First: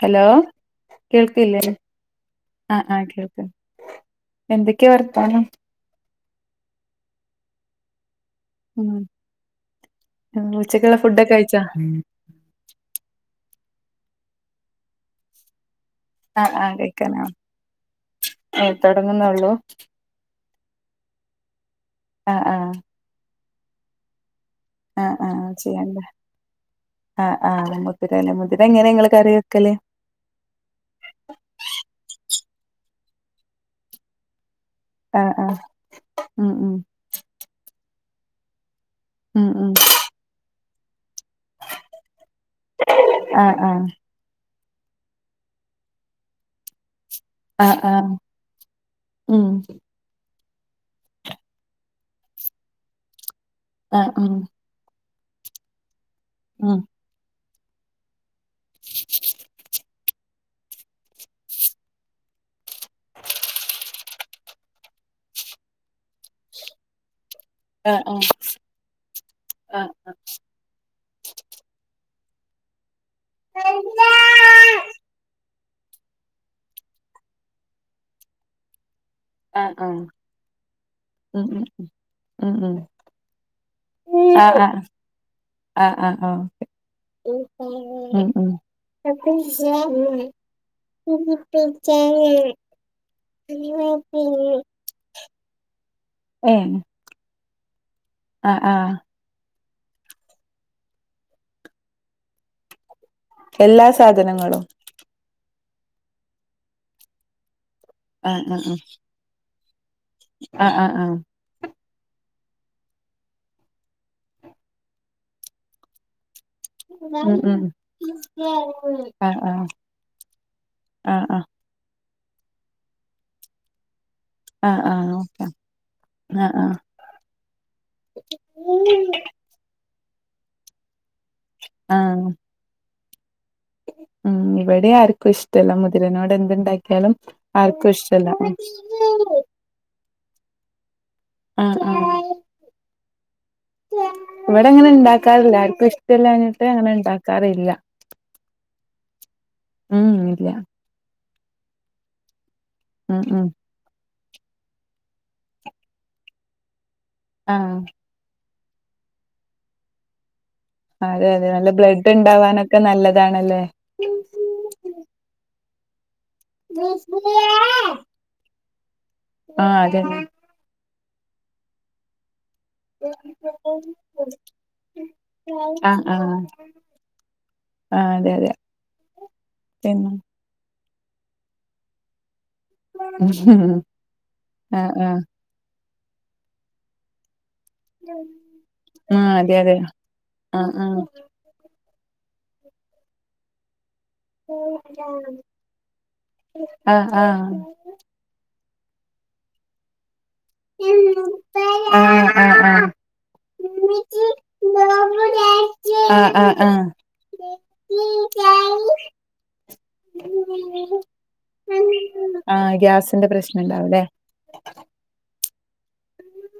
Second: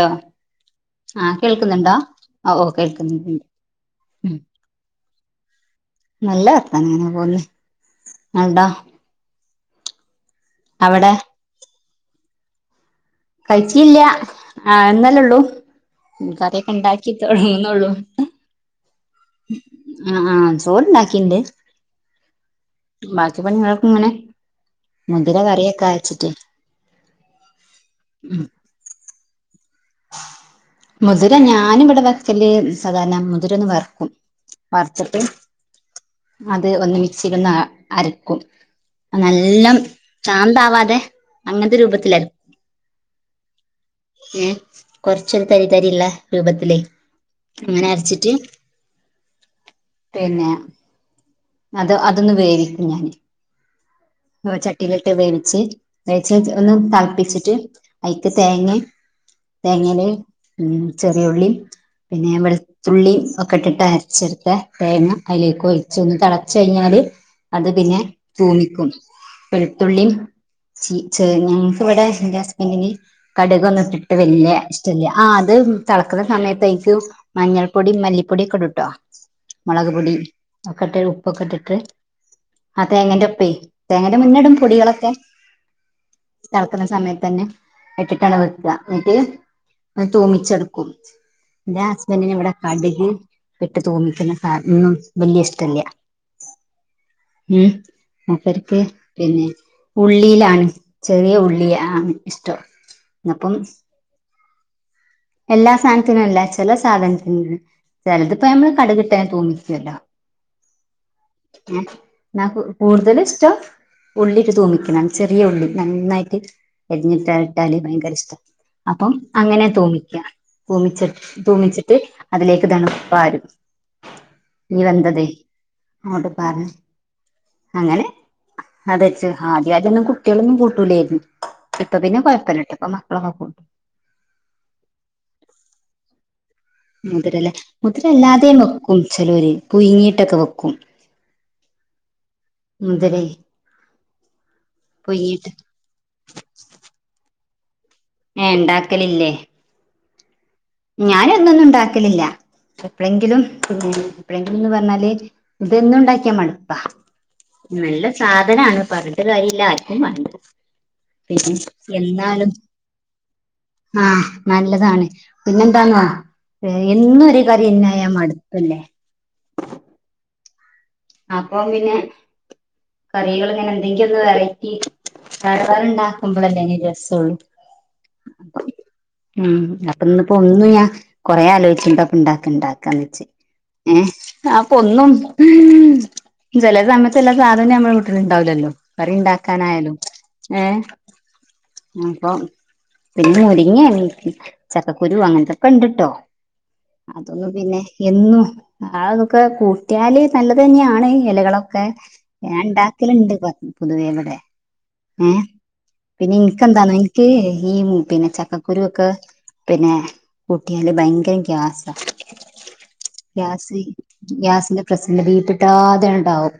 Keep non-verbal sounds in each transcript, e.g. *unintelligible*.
Hello ആ കേൾക്ക്ല്ലേ കേൾക്കുന്നുണ്ടോ ഓ ഓ ആഹ് ആഹ് കേൾക്കുന്നുണ്ട് കേൾക്ക് ഉം എന്തേക്കെ വർത്താനം നല്ല വർത്താനം ഇങ്ങനെ പോന്ന് ഇങ്ങള്തോ ഉം ഉച്ചക്ക്ള്ള അവിടെ ഫുഡോക്കെ കഴിച്ചോ കഴിച്ചില്ല്യ ആവ്ന്നല്ലേ ഒള്ളൂ ആഹ് കറ്യോക്കെ ആഹ് ഇണ്ടാക്കി കഴിക്കാനാ തൊടങ്ങ്ണോള്ളു ഏഹ് തൊടങ്ങുന്നൊള്ളൂ ആഹ് ആഹ് ചോറ്ണ്ടാക്കിണ്ട് ആഹ് ആഹ് ബാക്കി പണ്യേളൊക്കെ ഇങ്ങനെ ആഹ് മുതിര ആഹ് ചെയ്യണ്ട കറിക്കാച്ച്ട്ടെ ആഹ് ആഹ് മുതിരലേ മുതിര എങ്ങനെ ഇങ്ങള് കറി വെക്കല് മുതിര ഞാന് ഇവടെ വെക്കല് സാധാരണ മുതിരോന്ന് വറ്ക്കും വറ്ത്ത്ട്ട് ആഹ് ആഹ് ഉം അത് ഉം ഒന്ന് മിക്സീലൊന്ന് അരക്കും ഉം ഉം നല്ലം ചാന്താവാതെ അങ്ങനത്തെ രൂപത്തിലര ആഹ് ആഹ് ഏഹ് കൊറച്ചൊരു തരി തരിള്ള രൂപത്തിലേ ആഹ് അങ്ങനെ ആഹ് അരച്ചിട്ട് ഉം പിന്നെ അത് അതൊന്ന് വേവിക്കും ഞാന് ആഹ് ഉം ചട്ടീലിട്ട് വേവിച്ച് വേവിച്ച് ഒന്ന് തളപ്പിച്ചിട്ട് അയ്ക്ക് തേങ്ങിം തേങ്ങേല് ചെറിയ ഉള്ളീം പിന്നെ വെള് തുള്ളീം ഒക്കെ ഇട്ടിട്ട് അരച്ചെട്ത്ത തേങ്ങ അയിലേക്ക് ഒഴിച്ചോന്ന് തെളച്ച് കഴിഞ്ഞാല് അത് ആഹ് പിന്നെ ആഹ് തൂമിക്കും ആഹ് വെളുത്തുള്ളീം ചീ ചെ ഞങ്ങക്ക് ഇവടെ എന്റെ ഹസ്ബന്റ്ന് കട്കൊന്നും ഇട്ടിട്ട് വല്ല്യ ഇഷ്ട്ടല്ല ആഹ് അത് തെളക്ക്ന്ന സമയത്ത് അയിക്ക് മഞ്ഞൾപ്പൊടിം മല്ലിപ്പൊടിയൊക്കെ ഇടുട്ടൊ ആഹ് മൊളക് ആഹ് പൊടി ഒക്കെ ഇട്ട് ഉപ്പൊക്കെ ഉം ഉം ഇട്ടിട്ട് ഉം ഉം ആ തേങ്ങന്റെ ഒപ്പേ തേങ്ങന്റെ ആഹ് മുന്നെടും ആഹ് പൊടികളൊക്കെ ആഹ് ആഹ് ആഹ് തളക്ക്ണ സമയത്തെന്നെ ഉം ഇട്ടിട്ടാണ് ഉം വെക്ക എന്നെട്ട് തൂമിച്ചെട്ക്കും ഇന്റെ ഹസ്ബന്റിന് ഇവിടെ കട്ക് ഇട്ട് തൂമിക്ക്ന്ന സാധനൊന്നും ബല്ല്യ ഇഷ്ട്ടല്ല ഏഹ് ഉം മൂപ്പര് ആഹ് ആഹ് പിന്നെ ഉള്ളിയിലാണ് ചെറിയ ഉള്ളിയാണ് ഇഷ്ടം അപ്പം എല്ലാ സാധനങ്ങളും എല്ലാ സാധനത്തിനും അല്ല ചെല സാധനത്തിന് ആഹ് ചെലത്പ്പോ ആഹ് നമ്മള് കട്കിട്ടെന്നെ തൂമിക്കല്ലോ ആഹ് ആഹ് ആഹ് ഉം ഇന്നാ കൂ കൂടുതല് ഇഷ്ട്ടം ഉള്ളിട്ട് തൂമിക്ക്ണാണ്‌ ചെറിയ ഉള്ളി നന്നായിട്ട് എരിഞ്ഞ്ട്ടാ ഉം ഉം ഇട്ടാല് ഭയങ്കര ഇഷ്ട്ടാ അപ്പം ആഹ് ആഹ് അങ്ങനെ തൂമി ക്ക്യ തൂമിച്ച് ആഹ് ആഹ് തൂമിച്ചിട്ട് അതിലേക്ക് ഇതാണ്ട് പാരും ആഹ് ഈ ആഹ് വെന്തതെ ഓക്കെ അങ്ങോട്ട് ആഹ് പാരും ആഹ് അങ്ങനെ അതെച്ചു ആാദ്യ ആദ്യൊന്നും കുട്ട്യേളൊന്നും കൂട്ടൂലായിരുന്നു ഇപ്പൊ പിന്നെ ആഹ് കൊഴപ്പല്ലട്ടൊ ഇപ്പ മക്കളൊക്കെ കൂ ഉം ഇവിടി ആർക്കുഷ്ടല്ല മുതിരനോട് എന്തിണ്ടാ മുതിരലേ മുതിര ഇല്ലാതെം വെക്കും ചലോര് പുയ്ങ്ങീട്ടൊക്കെ വെക്കും ആഹ് ആഹ് മുതെരെ ഇവിടെ അങ്ങനെ ഇണ്ടാക്കാറില്ല ആർക്കുഷ്ടല്ലാഞ്ഞിട്ട് അങ്ങനെ ഇണ്ടാക്കാറില്ല ഏഹ് ഇണ്ടാക്കലില്ലേ ഉം ഇല്ല ഞാൻ എന്നൊന്നുണ്ടാക്കലില്ല ഉം എപ്ലെങ്കിലും ഉം എപ്പഴെങ്കിലുന്ന് പർഞ്ഞാല് ഇത് എന്നുണ്ടാക്ക്യാ മട്പ്പാ ആഹ് നല്ല സാധനാണ് പർഞ്ഞിട്ട് കാര്യല്ല ആർക്കും വേണ്ട അതെ അതെ പിന്നെ നല്ല എന്നാലും ബ്ലഡ്ഡിണ്ടാവാനൊക്കെ നല്ലതാണല്ലേ ആഹ് നല്ലതാണ് പിന്നെന്താന്നോ എന്നും ഒരു കറ്യെന്നായ മട് പ്പല്ലേ ആഹ് അതെന്നെ അപ്പ പിന്നെ കറികൾ ഇങ്ങനെ എന്തെങ്ക്യൊന്ന് വെറെറ്റി *unintelligible* ആഹ് ആഹ് ഇണ്ടാക്കുമ്പോളല്ലേന് രസൊള്ളു ആഹ് അതെ അതെ ഉം അപ്പ പിന്നെ ഇന്നിപ്പോ ഒന്ന് ഞാൻ കൊറെ ആലോയ്ച് എന്താപ്പണ്ടാക്കണ്ടാ ക്ക നച്ച് ഏഹ് ആഹ് അപ്പൊന്നും ആഹ് ചെലെ സമ എല്ലാ സാധനൊം ഞമ്മളെ വീട്ടിലിണ്ടാവ്ലല്ലോ കറി ആഹ് അതെ അതെ ഇണ്ടാക്കാനായ്ലും ആഹ് ഏഹ് ആഹ് ആഹ് ഇപ്പം പിന്നെ ഒരുങ്ങി എണിറ്റ് ചക്കക്കുരു അങ്ങൻത്തൊക്കെ ഇണ്ട്ട്ടോ ആഹ് ആഹ് ആഹ് ആഹ് അതൊന്നും പിന്നെ എന്നും അതൊക്കെ കൂട്ട്യാല് നല്ല തെന്ന്യാണ് എലകളൊക്കെ ആഹ് ഞാൻ ആഹ് ഇണ്ടാക്കലിണ്ട് പൊതുവെ ഇവടെ ഏഹ് പിന്നെ ആഹ് ആഹ് ഇൻക്കെന്താന്നോ ഇൻക്ക് ഈ പിന്നെ ചക്കക്കുരു ഒക്ക പിന്നെ കുട്ട്യാല് ഭയ്ങ്കര ഗ്യാസ ആഹ് ഗ്യാസിന്റെ പ്രശ്നണ്ടാവുല്ലേ ഗ്യാസിന്റെ പ്രശ്നം ബീ പിട്ടാത്യണ്ടാവും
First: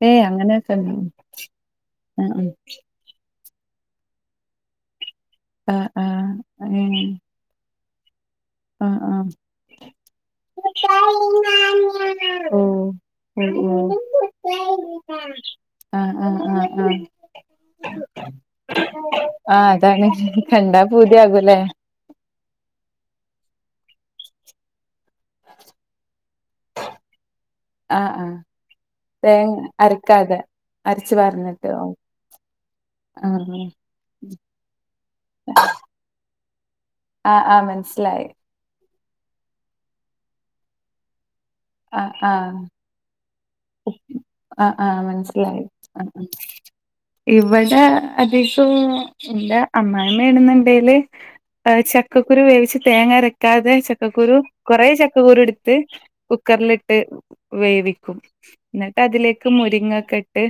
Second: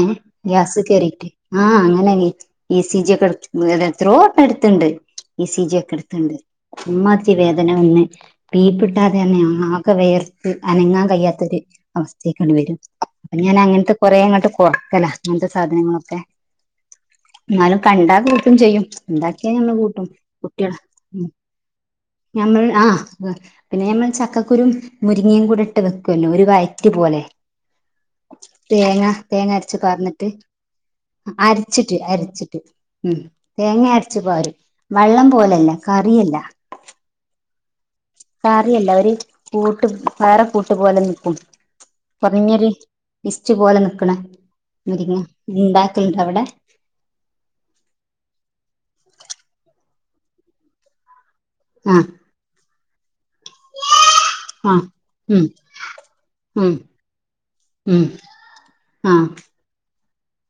ഉം ഏയ് അങ്ങനെയൊക്കെ ഗ്യാസ് കേറീട്ട് ആഹ് അങ്ങനെ ആഹ് ഇ സി ജ്യൊക്കെട് വേദ എത്രോ വട്ടട്ത്തിണ്ട് ഇ സി ആഹ് ജ്യക്കെ ആഹ് എടുത്തിണ്ട് ആഹ് ഏഹ് അമ്മാതിരി വേദന വന്ന് ആഹ് ആഹ് ബീപിട്ടാതണ് ആകെ വേയർത്ത് ഓ അനങ്ങാകയ്യാത്തൊരു അവസ്ഥേക്കിണ് ഓ വരും അപ്പൊ ഞാൻ ഓ അങ്ങർത്തെ കൊറെ അങ്ങട്ട് കൊർക്കല അങ്ങൻത്തെ ആ സാധനങ്ങളൊക്കെ ആ ആ ആ ഇന്നാലും കണ്ടാ കൂട്ടും ചെയ്യും ഇണ്ടാക്ക്യ ആ ഞമ്മൾ കൂട്ടും അതാണ് കുട്ട്യാള് കണ്ടാ ഉം പൂതിയാകൂലേ ഞമ്മൾ ആഹ് പിന്നെ ഞമ്മൾ ചക്കക്കുരും മുരിങ്ങേം കൂടെട്ട് വെക്കല്ലോ ഒരു വയറ്റ് പോലെ ആ ആ തേങ്ങ തേങ്ങ അര്ച്ച് പാർന്നിട്ട് അരച്ച് പാർന്നിട്ട് ഓ അരിച്ചിട്ട് അരച്ചിട്ട് ഉം തേങ്ങ അരച്ചു പാരും വള്ളം പോലെല്ല കറിയല്ലാ ആഹ് ആഹ് മൻസ്ലായി കറിയല്ല ഒര് കൂട്ട് വേറെ കൂട്ട് പോലെ നിക്കും ആഹ് ആഹ് കുറഞ്ഞൊരു ഇസ്റ്റ് പോല ആഹ് ആഹ് മൻസ്ലായി ആഹ് ഉണ്ടാക്കലുണ്ടോ ആഹ് അവിടെ ഇവിടെ അധികം ഇല്ല അമ്മായിമ്മ്യേണ്ന്നിണ്ടേല് ആഹ് ചക്കുരു വേവിച്ച് തേങ്ങ അരയ്ക്കാതെ ചക്കക്കുരു ആഹ് കുറെ ചക്കക്കുരു ഉം എടുത്ത് ഉം കുക്കറിലിട്ട് ഉം വേവിക്കും എന്നിട്ട് ആഹ് അതിലേക്ക് മുരിങ്ങൊക്കെ ഇട്ട്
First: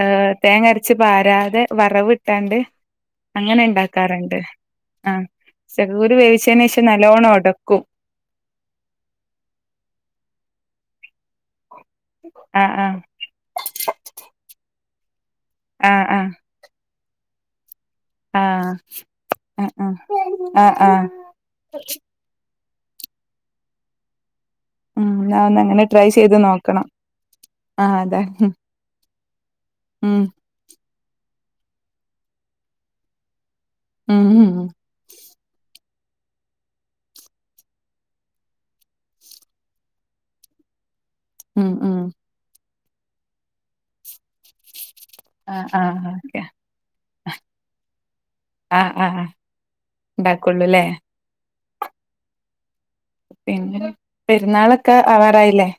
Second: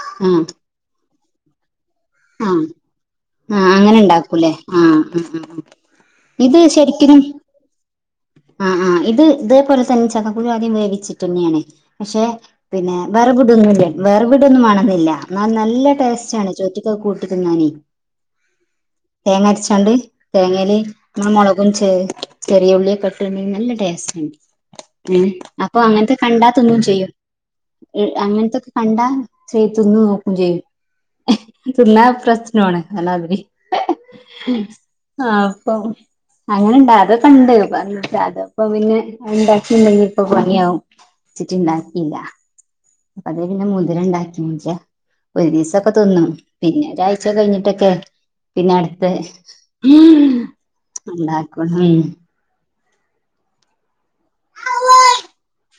ഏഹ് ആഹ് തേങ്ങ അരച്ച് പാരാതെ വറവ് ട്ടാണ്ട് ആഹ് അങ്ങനെ ഇണ്ടാക്കാറിണ്ട് ആഹ് ചകക്കുരു ഇത് വേവിച്ചേനേഷം ശരിക്കിനും നല്ലോണൊടക്കും ആഹ് ആഹ് ഇത് ഇതേപോൽതൻ ചകക്കുരു ആദ്യം വേവിച്ചിട്ടെന്ന്യേണ് പഷേ ആഹ് പിന്നെ വെറെടവ് ടൊന്നുല്ല വെറവിടൊന്നും വേണെന്നില്ല എന്നാൽ നല്ല ആഹ് ആഹ് ടേസ്റ്റ് ആണ് ചോറ്റിക്ക കൂട്ടി തിന്നാനെ ആഹ് തേങ്ങ ആഹ് അരച്ചോണ്ട് ആഹ് ആഹ് തേങ്ങൽ ആഹ് ആഹ് നമ്മള് മുളകും ചെ റിയ ഉള്ളി കട്ടണ്ടെങ്കിൽ നല്ല ടേസ്റ്റ് ആണ്. ഉം ന്നാ ഒന്ന് അപ്പൊ അങ്ങനെ ട്രൈ അങ്ങനത്തെ ചെയ്ത് കണ്ടാതിന്നേ നോക്കണം ചെയ്യും. ആഹ് അതെ അങ്ങനത്തൊക്കെ കണ്ടാ സ്ത്ത്ന്ന് ഉം നോക്കയും ചെയ്യും. പിന്ന പ്രശ്നോണല്ലലി. ഉം ഉം ഉം ആഹ് അപ്പൊം അങ്ങനെണ്ട അതൊ ക്കെണ്ട് പറഞ്ഞ അതപ്പ പിന്നെ ഉണ്ടാക്കി ഉണ്ടെങ്കി ഇപ്പൊ പണിയാവും വച്ചിട്ട ഉം ഉം ഇണ്ടാക്കിയില്ല. അപ്പൊ അതേ പിന്നെ മുതിര ഉണ്ടാക്കി മഞ്ച. ഒരു ആഹ് ദിവസൊക്കെ ആഹ് തിന്നും ഓക്കെ പിന്നെ ഒരാഴ്ച കഴിഞ്ഞിട്ടൊക്കെ പിന്നെ അടുത്തേ- ഉണ്ടാക്കള്ളൂല്ലേ? ക *unintelligible* പിന്നെ പെരുന്നാളൊക്കെ അവാറായില്ലേ?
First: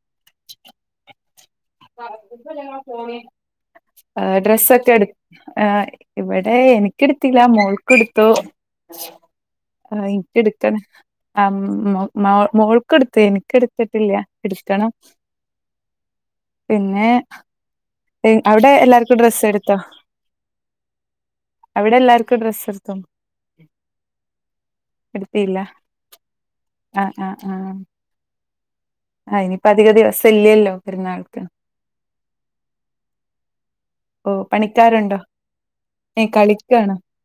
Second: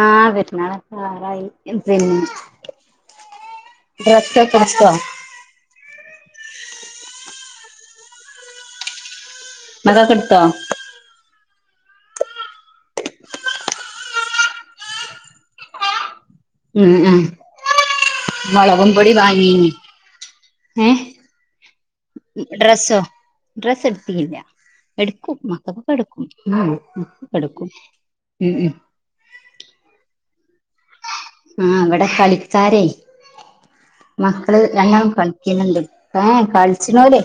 ആഹ് പെരന്നാളൊക്കെ ആവറായി. ഡ്രസ്സൊക്കെ എടു ആഹ് ഇവിടെ എനിക്കെടുത്തില്ല മോൾക്ക് എടുത്തു. ആഹ് മകൾക്ക് ഇനക്ക് എടുത്തോ എടുക്കണ് ആഹ് മോൾ മോൾക്ക് എടുത്ത് എനിക്ക എടുത്തിട്ടില്ല എടുക്കണം. പിന്നെ- അവിടെ മൊളകുംപൊടി എല്ലാർക്കും ഡ്രസ്സ് വാങ്ങിന് എടുത്തോ ഏഹ്- അവിടെ എല്ലാർക്കും ഡ്രസ്സ് എടുത്തോ ഡ്രസ്സോ ഡ്രസ്സ് എടുത്തിക്കില്ല. എടുക്കും എടുത്തില്ല മക്കക്കൊക്കെ എടുക്കും ഉം ആ ഉം എടുക്കും ഉം.. ആസ് ഇനിപ്പൊ അധിക ദിവസ ഇല്ലല്ലോ പെരുന്നാൾക്ക്. ആഹ് ഇവിടെ കളിക്കാരേ ഓ മക്കള് രണ്ടാളും പണിക്കാരുണ്ടോ കളിക്കുന്നുണ്ട് ഏ ആഹ് കളിക്കാണോ കളിച്ചണൂലേ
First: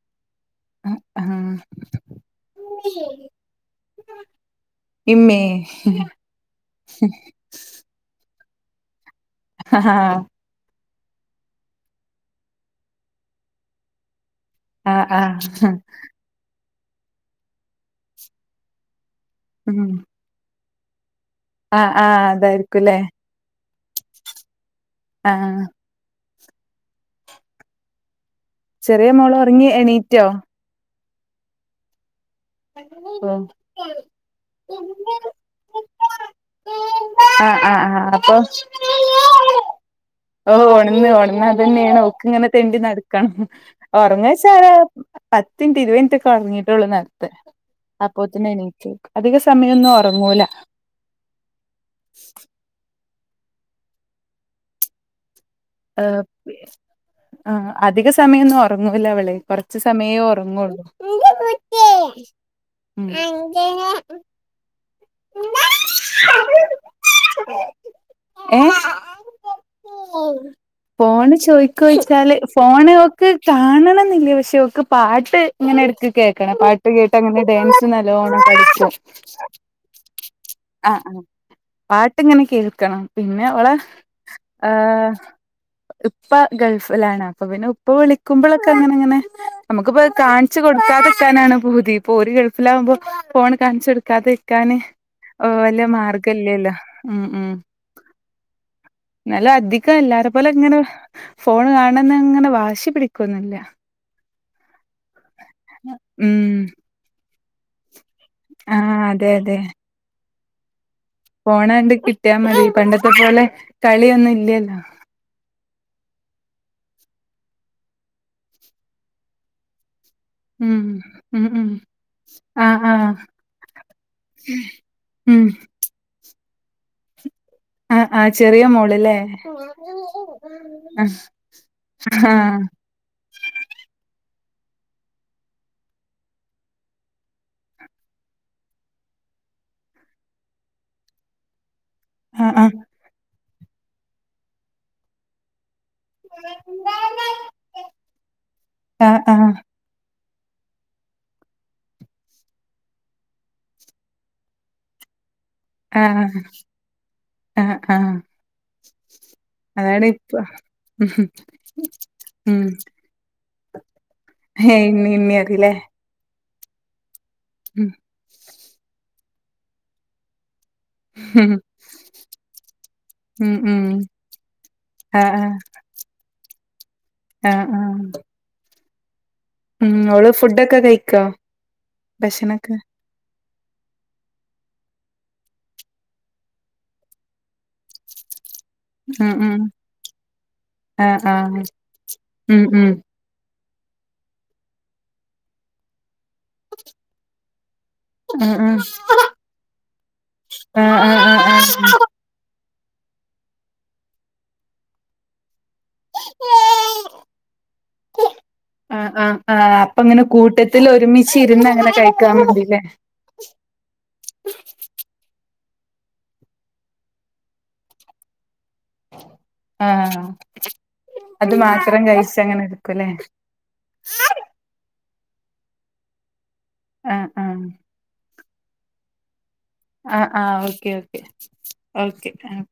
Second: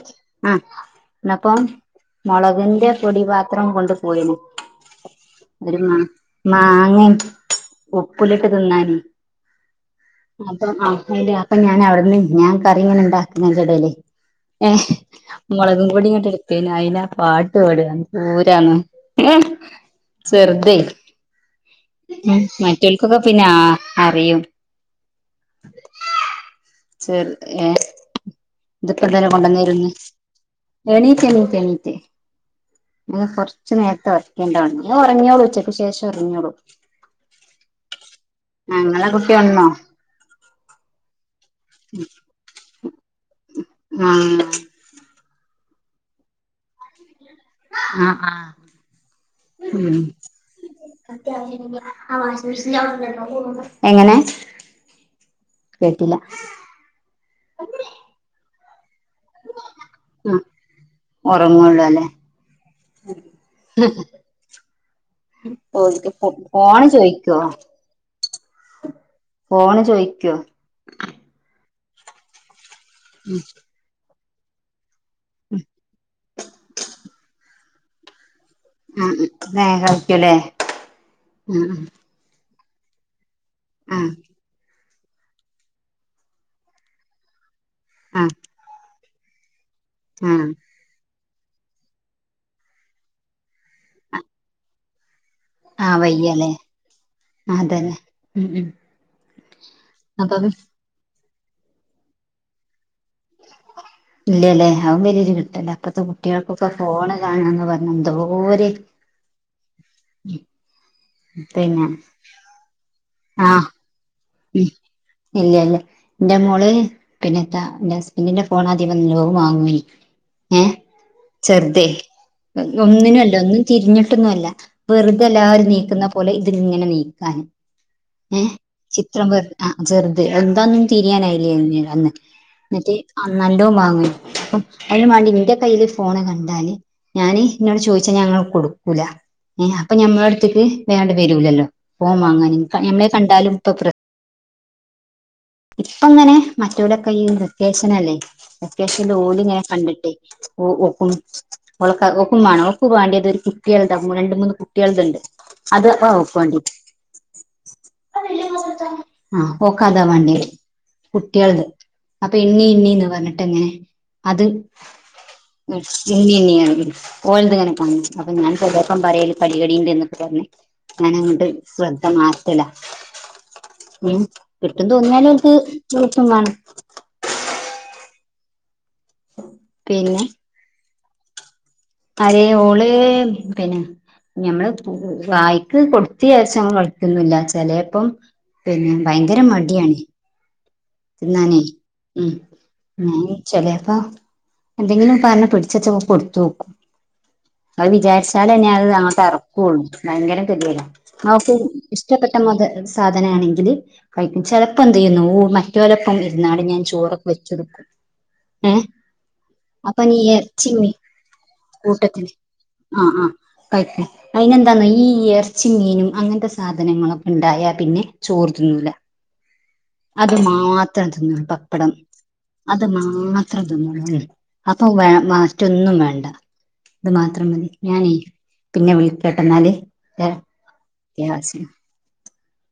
ആഹ് ആ ആ എന്നപ്പം. മൊളകിന്റെ പൊടിപാത്രം കൊണ്ട് പോയിന്- ഇമ്മേ- മാങ്ങ ഒപ്പിലിട്ട് തിന്നാനേ- ആഹ ആഹ് അപ്പ ആഹ് അതെ അപ്പൊ ഞാൻ അവിടുന്ന് ഞാൻ കറി ഇങ്ങനെ ഉണ്ടാക്ക്ന്നേന്റെ ഇടലേ- ഏ ആ ആ മുളകും പൊടി ഇങ്ങോട്ട എടുത്തേന് അയിന പാട്ട്പാട പൂരാണ്. ഉം. ചെർതെ- ആഹ് ആഹ് ഉം അതായിരിക്കുംല്ലേ മറ്റൊൾക്കൊക്കെ പിന്നെ അ അറിയും. ആഹ് ചെർ ഏ ഇതപ്പ ചെറിയ തന്നെ മോള് ഒറങ്ങി കൊണ്ടുവന്നായിന്ന്. എണീറ്റോ എണീറ്റ് എണിറ്റെണീറ്റ്. അത് ഓഹ് കുറച്ചുനേരത്തെ വരക്കേണ്ടതാണ് ഞൻ ഉറങ്ങിയോളൂ ഉച്ചയ്ക്ക് ശേഷം ഉറങ്ങിയോളൂ. ആഹ് ആഹ് ആഹ് അപ്പൊ- ഞങ്ങളെ കുട്ടിയല്ല- ഓ ഉഓണന്ന് ഉണന്ന് അത തന്നെയാണ് ഓക്ക് ഇങ്ങനെ തെണ്ടി നടക്കണം ഉറങ്ങൊ ആഹ് സാധാ- പത്തിൻറ്റ് ഇരുപതിനിറ്റ് ഒക്കെ ഉടങ്ങിട്ടേള്ള് നേരത്തെ- ആഹ് അപ്പൊതേന്നും ആഹ് എണീറ്റ് അധിക സമയൊന്നും ഉം ഉറങ്ങൂല. എങ്ങനെ? ഓ കേട്ടില്ല പി അധിക സമയൊന്നും ഉറങ്ങൂല്ല അവള്. കൊറച്ചു സമയേ ആ ഒറങ്ങുള്ളൂ. ഒറങ്ങുള്ളൂ അല്ലെ ക്ക് പോണ് ചോയ്ക്ക്യോ? ഏ ഫോണ് ചോയ്ക്കോ? ഫോണ് ചോദിക്ക്യോച്ചാല് ഫോണ് ഒക്ക് കാണണംന്നില്ലേ പക്ഷെക്ക് പാട്ട് ഇങ്ങനെ എടുക്ക കേക്കണ പാട്ട് കേട്ട് അങ്ങനെ ഡാൻസ് നല്ലവണം പഠിച്ചു. ആ കളിക്കൂല്ലേ ആഹ് ആ പാട്ടിങ്ങനെ കേൾക്കണം പിന്നെ അവളെ ആഹ്. ആഹ് ഉപ്പ ഗൾഫിലാണ് അപ്പൊ പിന്നെ ഉ ഇപ്പൊ ആ വിളിക്കുമ്പോഴൊക്കെ അങ്ങനെങ്ങനെ നമുക്കിപ്പ കാണിച്ചച്ച് കൊടു എടുക്കാതെക്കാനാണ് പൂതി ഇപ്പൊ ഓര് ഗിൾഫിലാകുമ്പോ ഫോൺ കാൺച്ചൊടുക്കാതെ ഇരിക്കാന് ഇപ്പൊ വല്ല്യ ആ ആ വയ്യല്ലേ മാർഗല്ലല്ലോ അതന്നെ ഉം ഉം എന്നാലോ അധികം എല്ലാരെ അപ്പം പോലെ ഇങ്ങനെ ഫോണ് കാണണംന്ന്‌ ഇങ്ങനെ വാശി പിടിക്കോന്നില്ല. ഇല്ലല്ലേ അതും വലിയൊരു കിട്ടല്ല ഇപ്പത്തെ ഉം കുട്ട്യാൾക്കൊക്കെ ഫോൺ കാണാന്ന് പറഞ്ഞ എന്തോ ആഹ് അതെ അതെ പിന്നെ പോണണ്ട് കിട്ടിയാ മതി പണ്ടത്തെ പോലെ ആഹ് കളിയൊന്നു ഉം ഇല്ല ഇല്ല എന്റെ മോള് പിന്നെ താ എന്റെ ഹസ്ബന്റിന്റെ ഫോൺ ആദ്യം വന്ന് ലോ വാങ്ങ്യേ ഏഹ് ഉം ഉം ഉം ചെർതെ ആഹ് ആഹ് ഒന്നിനും അല്ല ഒന്നും തിരിഞ്ഞിട്ടൊന്നും അല്ല വെറുതെ ഉം എല്ലാവരും നീക്കുന്ന പോലെ ഇതിങ്ങനെ നീക്കാന് ആഹ് ആഹ് ഏഹ് ചെറിയ മോ ചിത്രം വെ ആഹ് ചെറുത് എന്താന്നും ആഹ് തിരിയാനായില്ലേന്നു അന്ന് എന്നിറ്റ് ആഹ് നല്ലോ വാങ്ങു അപ്പം അതിന് വാണ്ടി എന്റെ കയ്യിയില് ഫോണ്‌ കണ്ടാല് ഞാന് ഇന്നോട് ചോദിച്ചാ ഞാൻങ്ങട് കൊടുക്കൂല ഏ അപ്പൊ ഞമ്മളടുത്തക്ക് വേഅണ്ട് വരൂലല്ലോ ഫോം ആഹ് വാങ്ങാന്. ആഹ് ആഹ് ഞമ്മളെ കണ്ടാലും ഇപ്പൊ പ്ര ഇപ്പങ്ങനെ മറ്റോലൊക്കെ ഈ വെക്കേഷനല്ലേ വെക്കേഷൻല് ആഹ് ഓലിങ്ങനെ കണ്ടിട്ടേ ഓ ഓക്കും ഓൾക്ക ഓക്കും വാണം. ഓക്ക് വാണ്ടിയത് ഒരു കുട്ടിയാൾടെ രണ്ട് മൂന്ന് കുട്ടിയാളത് ഇണ്ട് അത് ആഹ് ആഹ് ഓക്ക്വാണ്ട്യേ ആഹ് ആഹ് ആഹ് ഓക്കതാ അതാണ് ഇപ്പ വാണ്ട്യേ കുട്ട്യാളത് അപ്പൊ ഉം എണ്ണി എണ്ണീന്ന് പറഞ്ഞിട്ട് അങ്ങനെ അത് ഇന്നി ഇന്നി അറില്ലേ എണ്ണി എണ്ണിഅറിയും ഓലത് ഇങ്ങനെ കാണും അപ്പൊ ഞാൻ ചെലേര്പ്പം പറയല് കടികടി ഇണ്ട്ന്ന്. എന്നൊക്കെ പറഞ്ഞ് ഞാനങ്ങോട്ട് ശ്രദ്ധ മാറ്റല. ഉം കിട്ടുംന്ന് ആഹ് തോന്നിയാലും ആഹ് *unintelligible* ആഹ് ആഹ് ഉം പിന്നെ ഓള് ഫുഡൊക്കെ കഴിക്കോ അതേ ഭക്ഷണൊക്കെ ഓള് പിന്നെ ഞമ്മള് വായ്ക്ക് കൊടുത്തീരാച്ച് ഒന്നും കളിക്കോന്നില്ല ചെലേപ്പം പിന്നെ ഉം ഭയങ്കര ഉം മടിയാണ് ആഹ് തിന്നാനേ ആഹ് ഉം ഞാനെയ്‌ ചെലേപ്പം എന്തെങ്കിലും പറഞ്ഞ് പിടിച്ചേച്ചൊക്കെ കൊടുത്തോക്കും അത് ആഹ് വിചാരിച്ചാലന്നെ അത് അങ്ങോട്ട് ഇറക്കൂള്ളു ഭയങ്കരം കടിയല ആഹ് ആഹ് ആഹ് ആഹ് അവക്ക് ഇഷ്ടപ്പെട്ട മത സാധന ആണെങ്കില് കഴിക്കും ചെലപ്പോ എന്ത്ചെയ്യുന്നാ ഊമ്മ റ്റോലപ്പം ഇരുന്നാളിന് ഞാൻ ചോറൊക്കെ വെച്ചൊടുക്കും ഏഹ് ആഹ് ആഹ് അപ്പ നീ എർച്ചി മീ ചിരുന്ന് അങ്ങനെ കൂട്ടത്തില് കഴിക്കാൻ മതില്ലേ ആഹ് ആഹ് കഴിക്കും അതിനെന്താന്നോ ഈ ഇറച്ചി മീനും അങ്ങനത്തെ സാധനങ്ങളൊക്കെ ഇണ്ടായാൽ പിന്നെ ചോറ് തിന്നൂല ആഹ് അത് മാത്രം തിന്നോളൂ അത് മാത്രം കഴിച്ചങ്ങനെ എടുക്കുംല്ലേ ത്രം തിന്നൂന്നേ അപ്പൊ വെ മറ്റൊന്നും വേണ്ട ഇത് ആഹ് മാത്രം ആഹ് മതി ഞാനേ പിന്നെ വിളിക്കട്ട എന്നാല് ആഹ് ആഹ് ഓക്കെ ഓക്കെ അത്യാവശ്യം ഒക്കെ ആഹ്